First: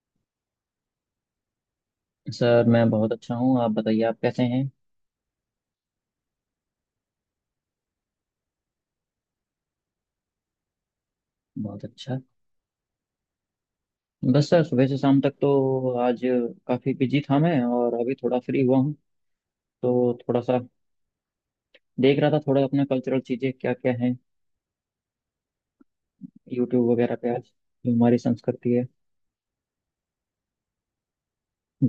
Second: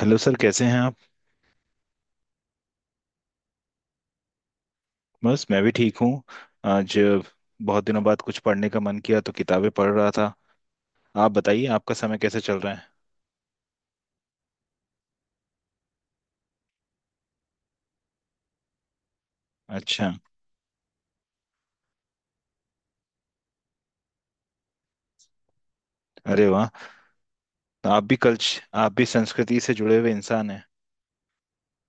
Hello sir, कैसे हैं आप। सर मैं बहुत अच्छा हूँ। आप बताइए आप कैसे हैं। बस मैं भी ठीक हूँ। आज बहुत दिनों बाद कुछ पढ़ने का मन किया तो किताबें पढ़ रहा था। आप बताइए, बहुत आपका समय अच्छा। कैसे चल रहा है। बस सर सुबह से शाम तक तो आज काफ़ी बिजी था मैं और अभी थोड़ा फ्री हुआ हूँ। अच्छा। तो थोड़ा सा देख रहा था थोड़ा अपना कल्चरल चीज़ें क्या क्या हैं अरे वाह, यूट्यूब वगैरह पे आज। तो जो आप भी हमारी कल्च संस्कृति है। आप भी संस्कृति से जुड़े हुए इंसान हैं।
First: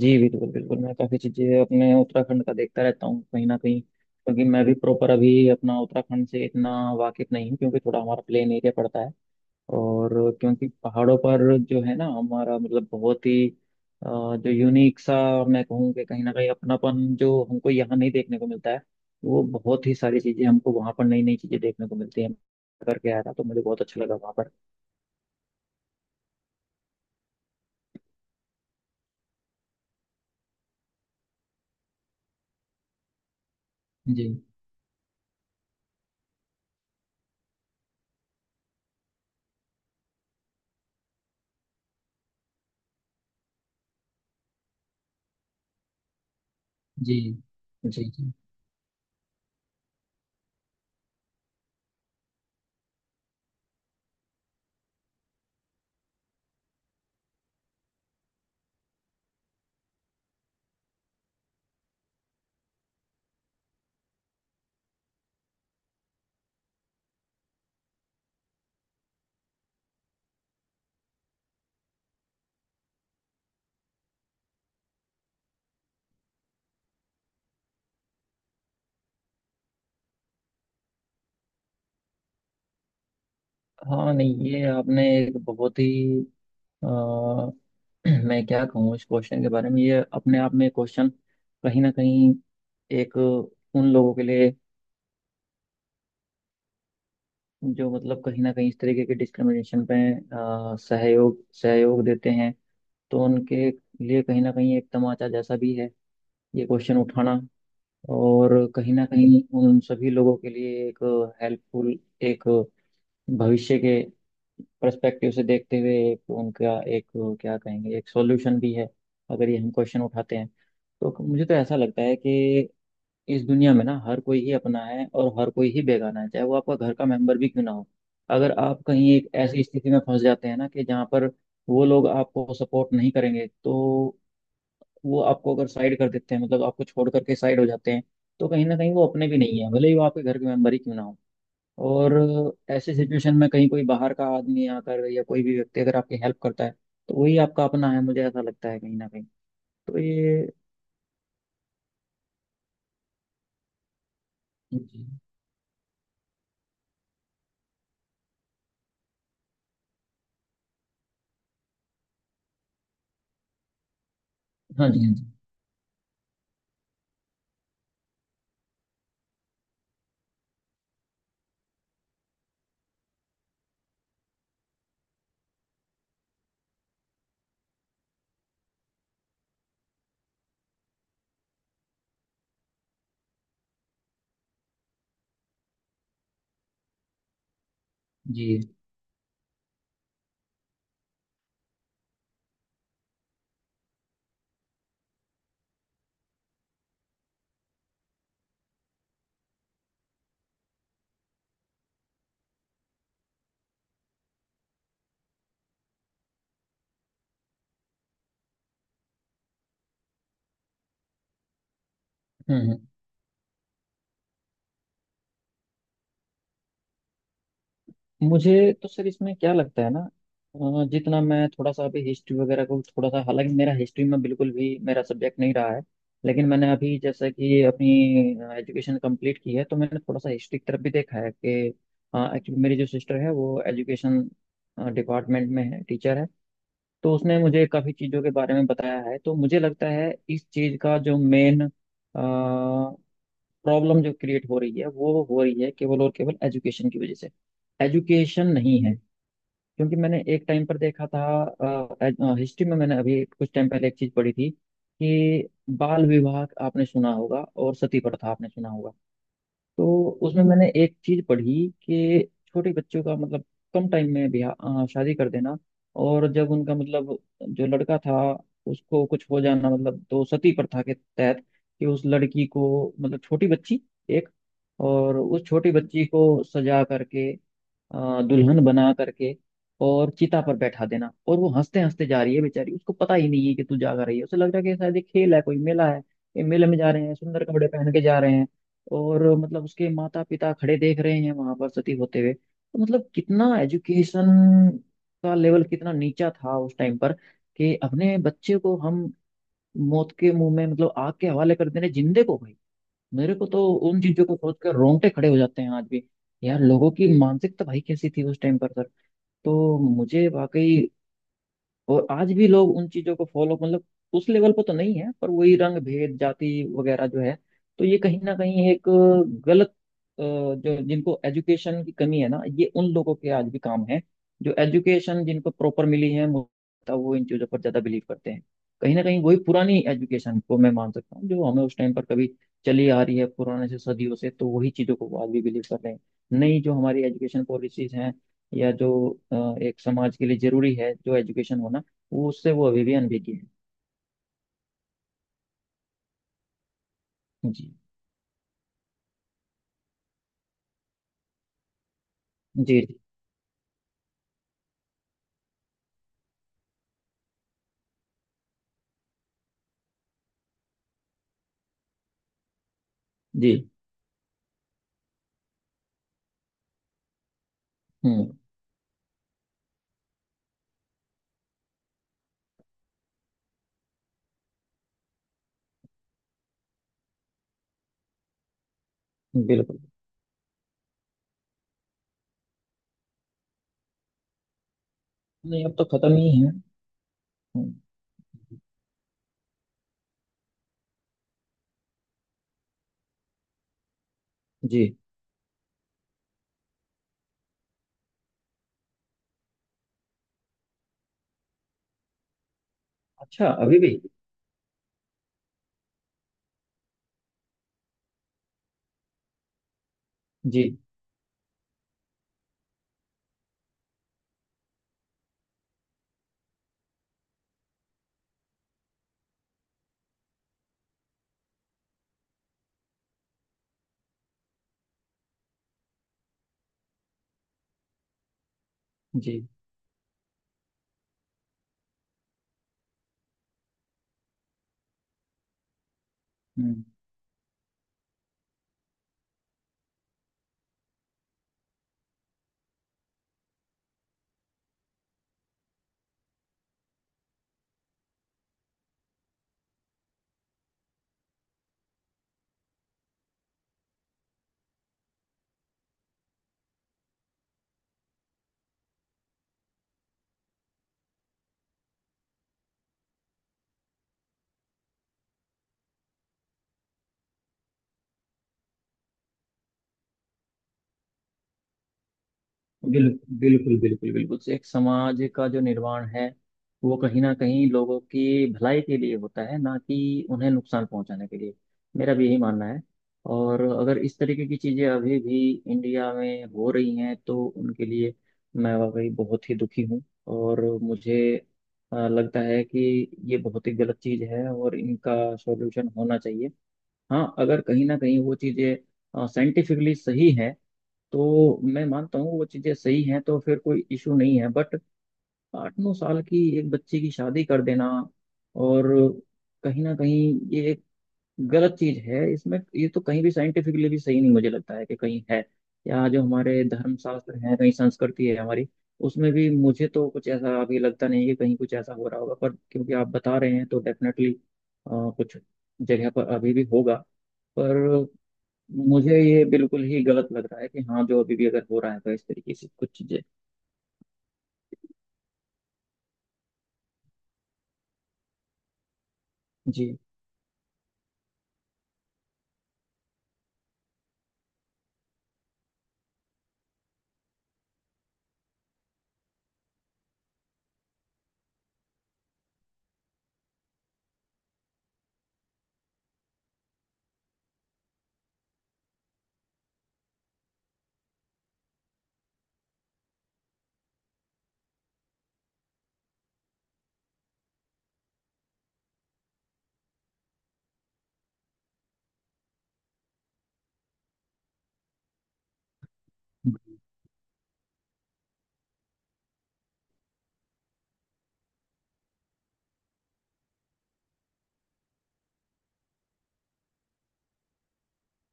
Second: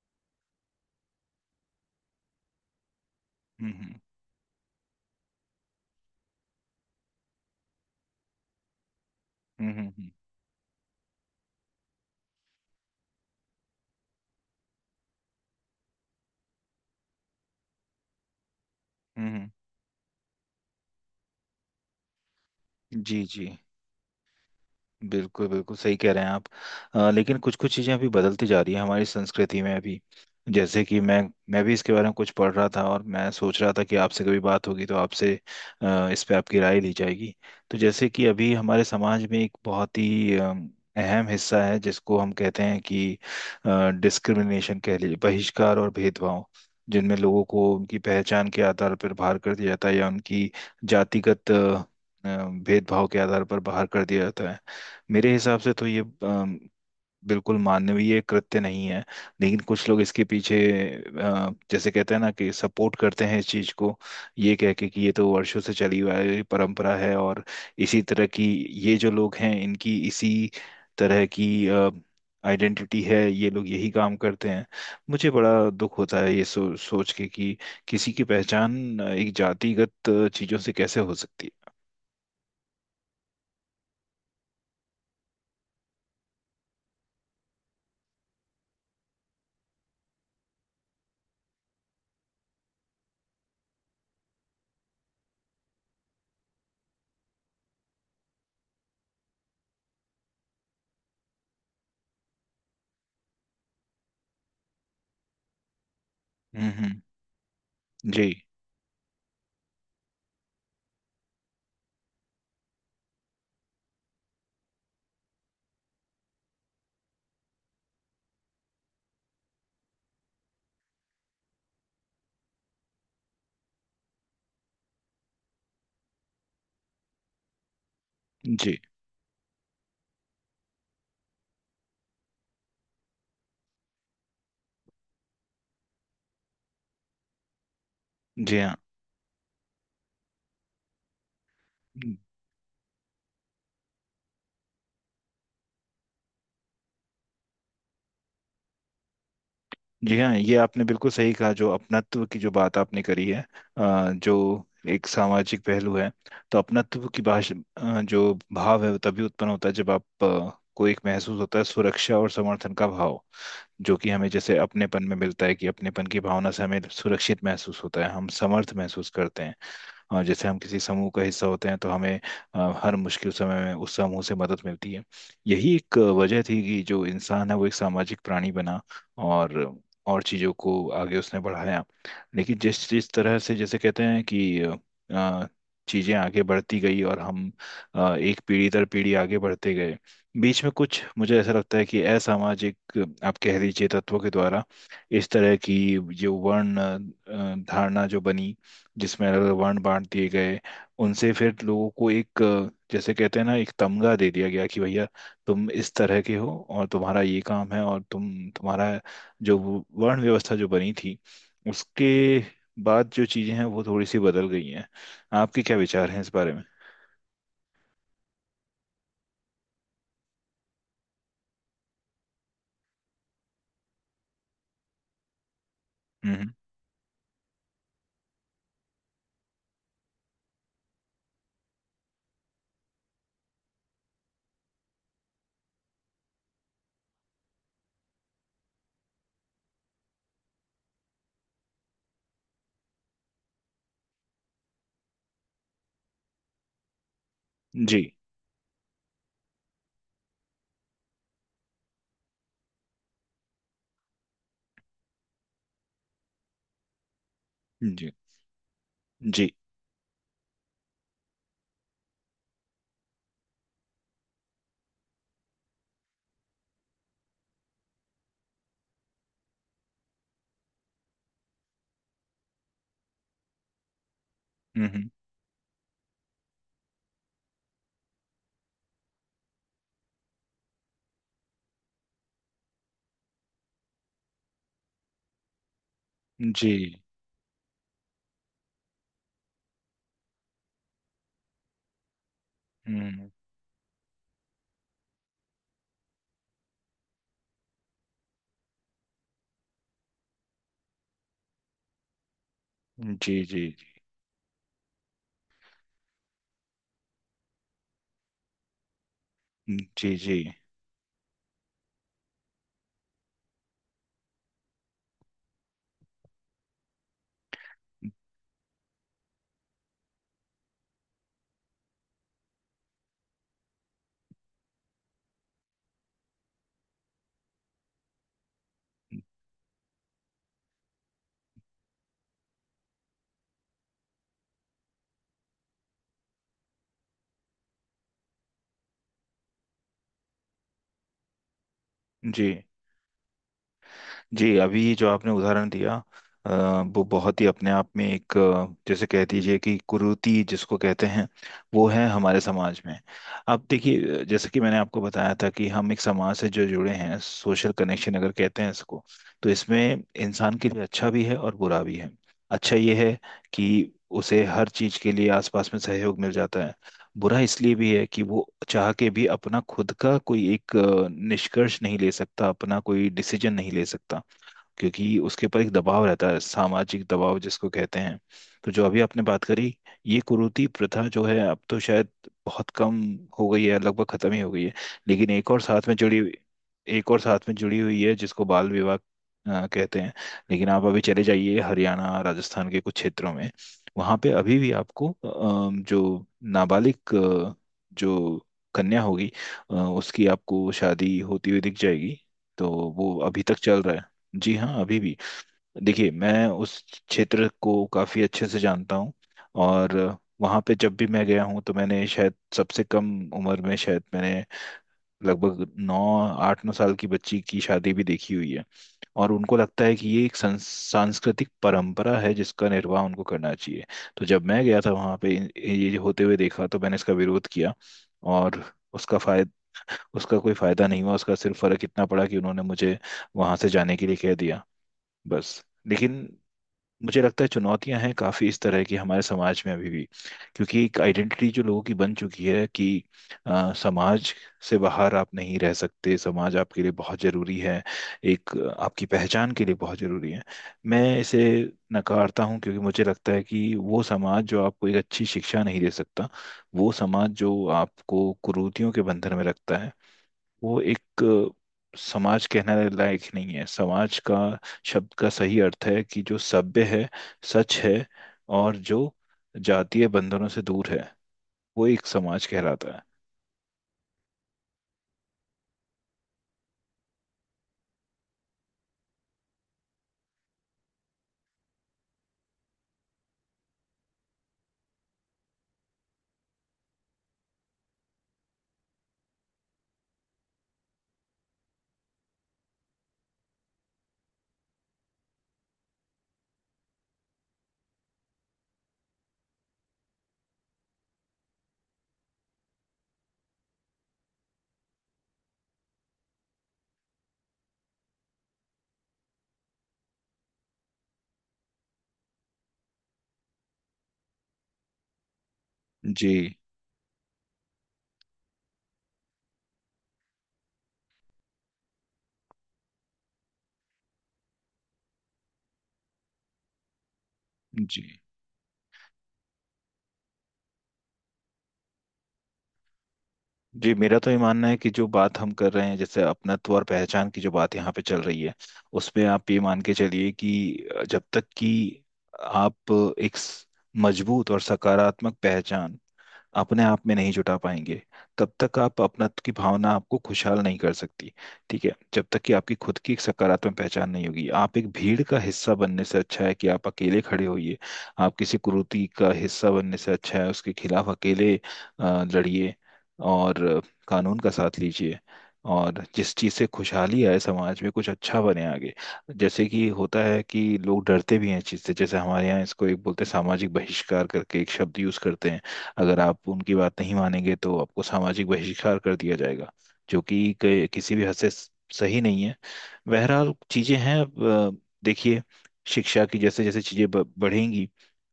जी बिल्कुल बिल्कुल, मैं काफ़ी चीज़ें अपने उत्तराखंड का देखता रहता हूँ कहीं ना हम्म, कहीं, हम्म। क्योंकि मैं भी प्रॉपर अभी अपना उत्तराखंड से इतना वाकिफ नहीं हूँ क्योंकि थोड़ा हमारा प्लेन एरिया पड़ता है। हम्म, हम्म। और क्योंकि पहाड़ों पर जो है ना हमारा मतलब बहुत ही अ, जो यूनिक सा मैं कहूँ कि कहीं ना कहीं अपनापन जो हमको यहाँ नहीं देखने को मिलता है, वो हम्म। बहुत ही सारी चीजें हमको वहाँ पर नई नई चीजें देखने को मिलती हैं। करके आया जी था तो जी, मुझे बहुत अच्छा लगा वहाँ पर। बिल्कुल बिल्कुल सही कह रहे हैं आप। लेकिन कुछ कुछ चीज़ें अभी बदलती जा रही है हमारी संस्कृति में अभी। जैसे कि मैं भी इसके बारे में कुछ पढ़ रहा था और मैं सोच रहा था कि आपसे जी कभी बात होगी तो आपसे इस पे आपकी राय ली जाएगी। तो जैसे कि अभी हमारे समाज में एक बहुत ही अहम हिस्सा है जिसको हम कहते हैं कि डिस्क्रिमिनेशन कह लीजिए, बहिष्कार और भेदभाव, जिनमें जी। लोगों को उनकी जी जी। पहचान के आधार पर बाहर कर दिया जाता है, या उनकी जातिगत भेदभाव के आधार पर बाहर कर दिया जाता है। मेरे हिसाब से तो ये बिल्कुल मानवीय कृत्य नहीं है। लेकिन कुछ लोग इसके पीछे जैसे कहते हैं ना कि सपोर्ट करते हैं इस चीज को। ये कह के कि ये तो वर्षों से चली हुई है, परंपरा है, और इसी तरह की ये जो लोग हैं इनकी इसी तरह की आइडेंटिटी है, ये लोग यही काम करते हैं। मुझे बड़ा दुख होता है ये सोच के कि किसी की पहचान एक जातिगत चीजों से कैसे हो सकती हाँ नहीं, ये आपने एक बहुत ही अ, मैं क्या कहूँ इस क्वेश्चन के बारे में, ये अपने आप में क्वेश्चन कहीं ना कहीं एक उन लोगों के लिए जो मतलब कहीं ना कहीं इस तरीके के डिस्क्रिमिनेशन पे सहयोग सहयोग देते हैं, तो उनके लिए कहीं ना कहीं एक तमाचा जैसा भी है है। ये हम्म, क्वेश्चन हम्म। उठाना। जी। और कहीं ना कहीं उन सभी लोगों के लिए एक हेल्पफुल एक भविष्य के पर्सपेक्टिव से देखते हुए एक उनका एक क्या कहेंगे एक सॉल्यूशन भी है अगर ये हम क्वेश्चन उठाते हैं। तो मुझे तो ऐसा लगता है कि इस दुनिया में ना हर कोई ही अपना है और हर कोई ही बेगाना है चाहे वो आपका घर का मेंबर भी क्यों ना हो। अगर जी आप कहीं एक ऐसी स्थिति में फंस जाते हैं ना कि जहाँ पर वो लोग आपको सपोर्ट नहीं करेंगे तो वो आपको अगर साइड कर देते हैं, मतलब आपको छोड़ करके साइड हो जाते हैं, तो जी। कहीं ना कहीं वो अपने भी नहीं है भले ही वो आपके घर के मेंबर ही क्यों ना हो। हाँ और ऐसी सिचुएशन में कहीं कोई बाहर का आदमी आकर या कोई भी व्यक्ति अगर आपकी हेल्प करता है तो वही आपका अपना है, मुझे ऐसा लगता है कहीं ना कहीं। तो जी, हाँ, ये। ये आपने बिल्कुल सही कहा। जो अपनत्व की जो बात आपने करी है, जो एक जी सामाजिक पहलू है, तो अपनत्व की भाषा जो भाव है वो तभी उत्पन्न होता है जब आप को एक महसूस होता है सुरक्षा और समर्थन का भाव। जो कि हमें जैसे हाँ जी अपनेपन हाँ। में जी मिलता है, कि अपनेपन की भावना से हमें सुरक्षित महसूस होता है, हम समर्थ महसूस करते हैं। जैसे हम किसी समूह का हिस्सा होते हैं तो हमें हर मुश्किल समय में उस समूह से मदद मिलती है। यही एक वजह थी कि जो इंसान है वो एक सामाजिक प्राणी बना, और और चीज़ों को आगे उसने बढ़ाया। लेकिन जिस जिस तरह से जैसे कहते हैं कि चीज़ें आगे बढ़ती गई और हम एक जी। पीढ़ी दर पीढ़ी आगे बढ़ते गए, बीच में कुछ मुझे ऐसा लगता है कि असामाजिक, आप कह लीजिए, तत्वों के द्वारा इस तरह की जो वर्ण धारणा जो बनी, जिसमें अलग अलग वर्ण बांट दिए गए, उनसे फिर लोगों को एक जैसे कहते हैं ना एक तमगा दे दिया गया कि भैया तुम इस तरह के हो और तुम्हारा ये काम है और तुम्हारा जो वो वर्ण व्यवस्था जो बनी थी, उसके हम्म। बाद जो चीजें हैं वो थोड़ी सी बदल गई हैं। आपके क्या विचार हैं इस बारे में। मुझे तो सर इसमें क्या लगता है ना, जितना मैं थोड़ा सा अभी हिस्ट्री वगैरह को थोड़ा सा, हालांकि मेरा हिस्ट्री में बिल्कुल भी मेरा सब्जेक्ट नहीं रहा है, हम्म, लेकिन मैंने अभी जैसा कि अपनी एजुकेशन कंप्लीट की है तो मैंने थोड़ा सा हिस्ट्री की तरफ भी देखा है कि एक्चुअली मेरी जो सिस्टर है वो एजुकेशन डिपार्टमेंट में है टीचर है, तो उसने मुझे काफ़ी चीज़ों के बारे में बताया है। तो मुझे लगता है इस चीज़ का जो मेन प्रॉब्लम जो क्रिएट हो रही है वो हो रही है केवल और केवल एजुकेशन की वजह से, जी। एजुकेशन नहीं है। क्योंकि मैंने एक टाइम पर देखा था, हिस्ट्री में मैंने अभी कुछ टाइम पहले एक चीज पढ़ी थी कि बाल विवाह आपने सुना होगा और सती जी प्रथा आपने सुना होगा। जी। तो उसमें मैंने एक चीज पढ़ी कि छोटे बच्चों का मतलब कम टाइम में ब्याह शादी कर देना। और जब उनका मतलब जो लड़का था उसको कुछ हो जाना मतलब तो सती प्रथा के तहत कि उस लड़की को मतलब छोटी बच्ची एक, हम्म, और उस छोटी बच्ची को सजा करके दुल्हन बना करके और चिता पर बैठा देना, और वो हंसते हंसते जा रही है बेचारी, उसको पता ही नहीं है कि तू जागा रही है, उसे लग रहा है कि शायद ये खेल है कोई मेला है, ये मेले जी। में जा रहे हैं सुंदर कपड़े पहन के जा रहे हैं। और मतलब उसके माता पिता खड़े देख रहे हैं वहां पर सती होते हुए, तो मतलब हम्म। कितना एजुकेशन का लेवल कितना नीचा था उस टाइम पर कि अपने बच्चे को हम मौत के मुंह में मतलब आग के हवाले कर दे रहे हैं, जिंदे को भाई। जी मेरे को जी तो उन चीजों को सोच कर रोंगटे खड़े हो जाते हैं आज भी। यार लोगों की मानसिकता भाई कैसी थी उस टाइम पर सर, जी। तो जी मुझे जी वाकई। और आज भी लोग उन चीजों को फॉलो मतलब उस लेवल पर तो नहीं है पर वही रंग भेद जाति वगैरह जो है, तो ये कहीं ना कहीं एक गलत जो जिनको एजुकेशन की कमी है ना, ये उन लोगों के आज भी काम है। जो एजुकेशन जिनको प्रॉपर मिली है मुझे लगता है वो इन चीजों पर ज्यादा बिलीव करते हैं। कहीं ना कहीं वही पुरानी एजुकेशन को मैं मान सकता हूँ, जो हमें उस टाइम पर कभी चली आ रही है पुराने से सदियों से तो वही चीजों को वो आज भी बिलीव कर रहे हैं। नई जो हमारी एजुकेशन पॉलिसीज हैं या जो एक समाज के लिए जरूरी है जो एजुकेशन होना, वो उससे जी। वो अभी भी अनभिज्ञ है। जी, अभी जो आपने उदाहरण दिया, अ, वो बहुत ही अपने जी आप में एक जैसे कह दीजिए कि कुरीति जिसको कहते हैं, वो है हमारे जी। समाज में। जी अब देखिए, जैसे कि मैंने आपको बताया था कि हम एक समाज से जो जुड़े हैं, सोशल कनेक्शन अगर कहते हैं इसको, तो इसमें इंसान के लिए अच्छा भी है और बुरा भी है। अच्छा ये है जी। कि उसे हर चीज के लिए आसपास में सहयोग मिल जाता है। बुरा इसलिए भी है कि हम्म। वो चाह के भी अपना खुद का कोई एक निष्कर्ष नहीं ले सकता, अपना कोई डिसीजन नहीं ले सकता, क्योंकि उसके ऊपर एक दबाव रहता है, सामाजिक दबाव जिसको कहते हैं। तो जो अभी आपने बात करी, बिल्कुल। ये कुरीति प्रथा जो है अब तो शायद बहुत कम हो गई है, लगभग खत्म ही हो गई है। लेकिन एक और नहीं अब तो साथ में खत्म जुड़ी हुई ही है। एक और साथ में हम्म। जुड़ी हुई है जिसको बाल विवाह कहते हैं। लेकिन आप अभी चले जाइए हरियाणा राजस्थान के कुछ क्षेत्रों में, वहां पे अभी भी जी। आपको जो नाबालिग जो कन्या होगी, उसकी आपको शादी होती हुई दिख जाएगी। तो वो अभी अच्छा, तक अभी चल रहा भी। है। जी हाँ, अभी भी। देखिए, मैं उस क्षेत्र को काफ़ी अच्छे से जानता हूँ। और वहाँ जी पे जब भी मैं गया हूँ तो मैंने शायद सबसे कम उम्र में, शायद मैंने, लगभग नौ आठ नौ साल की बच्ची की शादी भी देखी हुई है। और उनको लगता है कि ये एक सांस्कृतिक परंपरा है जिसका निर्वाह उनको करना चाहिए। तो जब मैं गया था वहाँ पे ये होते हुए देखा तो मैंने इसका विरोध किया। और उसका जी। फायदा उसका कोई फायदा नहीं हुआ, उसका सिर्फ फर्क इतना पड़ा कि उन्होंने मुझे वहां से जाने के लिए कह दिया। बस, लेकिन हम्म। मुझे लगता है चुनौतियां हैं काफ़ी इस तरह की हमारे समाज में अभी भी। क्योंकि एक आइडेंटिटी जो लोगों की बन चुकी है कि समाज से बाहर आप नहीं रह सकते, समाज आपके लिए बहुत ज़रूरी है, एक आपकी पहचान के लिए बहुत ज़रूरी है। मैं इसे नकारता हूँ, क्योंकि मुझे लगता है कि वो समाज जो आपको एक अच्छी शिक्षा नहीं दे सकता, वो समाज जो आपको कुरीतियों के बंधन में रखता है, वो एक समाज कहने लायक ही नहीं है। समाज का शब्द का सही अर्थ है कि जो सभ्य है, सच है, और जो जातीय बंधनों से दूर है, वो एक समाज कहलाता है। बिल, बिल्कुल बिल्कुल बिल्कुल, एक समाज का जो निर्माण है वो कहीं ना कहीं लोगों की भलाई के लिए होता है ना कि उन्हें नुकसान पहुंचाने के लिए, मेरा भी यही मानना है। और अगर इस तरीके की चीजें अभी भी इंडिया में हो रही हैं तो उनके लिए मैं वाकई बहुत ही दुखी हूँ, और मुझे लगता है कि ये बहुत ही गलत चीज है और इनका सॉल्यूशन होना चाहिए। हाँ अगर कहीं ना कहीं वो चीज़ें साइंटिफिकली सही है तो मैं मानता हूँ वो चीज़ें सही हैं तो फिर कोई इशू नहीं है, बट 8-9 साल की एक बच्ची की शादी कर देना और कहीं ना कहीं ये एक गलत चीज है। इसमें ये तो कहीं भी साइंटिफिकली भी सही नहीं, मुझे लगता है कि कहीं है या जो जी हमारे धर्मशास्त्र है कहीं संस्कृति है हमारी, उसमें भी मुझे तो कुछ ऐसा अभी लगता नहीं है कि कहीं कुछ ऐसा हो रहा होगा, पर क्योंकि आप बता रहे हैं तो डेफिनेटली कुछ जगह पर अभी भी होगा। जी पर मुझे ये बिल्कुल ही गलत लग रहा है कि हाँ जो अभी भी अगर हो रहा है तो इस तरीके से कुछ चीजें। जी, मेरा तो ये मानना है कि जो बात हम कर रहे हैं, जैसे अपनत्व और पहचान की जो बात यहाँ पे चल रही है, उसमें आप ये मान के जी चलिए कि जब तक कि आप एक मजबूत और सकारात्मक पहचान अपने आप में नहीं जुटा पाएंगे, तब तक आप अपनत्व की भावना आपको खुशहाल नहीं कर सकती। ठीक है, जब तक कि आपकी खुद की एक सकारात्मक पहचान नहीं होगी, आप एक भीड़ का हिस्सा बनने से अच्छा है कि आप अकेले खड़े होइए। आप किसी कुरीति का हिस्सा बनने से अच्छा है उसके खिलाफ अकेले लड़िए, और कानून का साथ लीजिए। और जिस चीज़ से खुशहाली आए, समाज में कुछ अच्छा बने आगे। जैसे कि होता है कि लोग डरते भी हैं इस चीज़ से, जैसे हमारे यहाँ इसको एक बोलते हैं सामाजिक बहिष्कार करके, एक शब्द यूज़ करते हैं। अगर आप उनकी बात नहीं मानेंगे तो आपको सामाजिक बहिष्कार कर दिया जाएगा, जो कि किसी भी हद से सही नहीं है। बहरहाल, चीजें हैं अब, देखिए, शिक्षा की जैसे जैसे चीजें बढ़ेंगी,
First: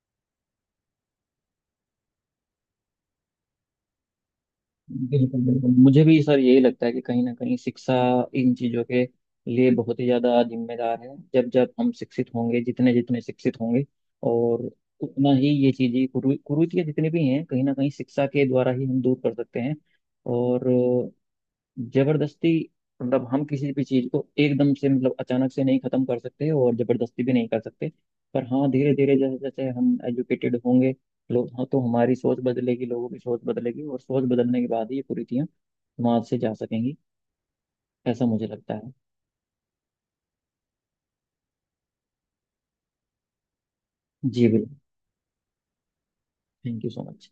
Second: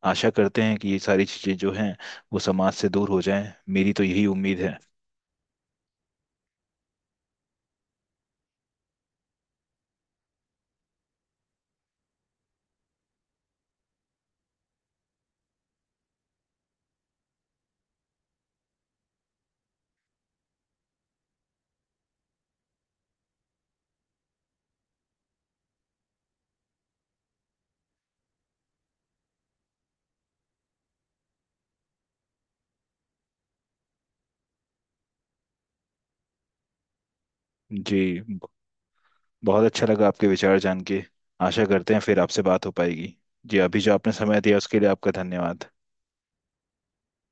आशा करते हैं कि ये सारी चीजें जो हैं वो समाज से दूर हो जाएं, मेरी तो यही उम्मीद है। बिल्कुल बिल्कुल, मुझे भी सर यही लगता है कि कहीं ना कहीं शिक्षा इन चीज़ों के लिए बहुत ही ज़्यादा जिम्मेदार है, जब जब हम शिक्षित होंगे जितने जितने शिक्षित होंगे और उतना ही ये चीज़ें कुरीतियाँ जितनी भी हैं कहीं ना कहीं शिक्षा के द्वारा ही हम दूर कर सकते हैं। और जबरदस्ती मतलब हम किसी भी चीज को एकदम से मतलब अचानक से नहीं खत्म कर सकते और जबरदस्ती भी नहीं कर सकते। पर हाँ धीरे धीरे जैसे जैसे हम एजुकेटेड होंगे लोग हाँ, तो हमारी सोच बदलेगी लोगों की सोच बदलेगी और सोच बदलने के बाद ही ये कुरीतियाँ समाज से जा सकेंगी। जी ऐसा मुझे ब- लगता है। बहुत अच्छा लगा आपके विचार जान के। आशा करते हैं फिर आपसे बात हो पाएगी। जी, अभी जो आपने समय जी दिया बिल्कुल। उसके लिए आपका धन्यवाद। Thank you so much.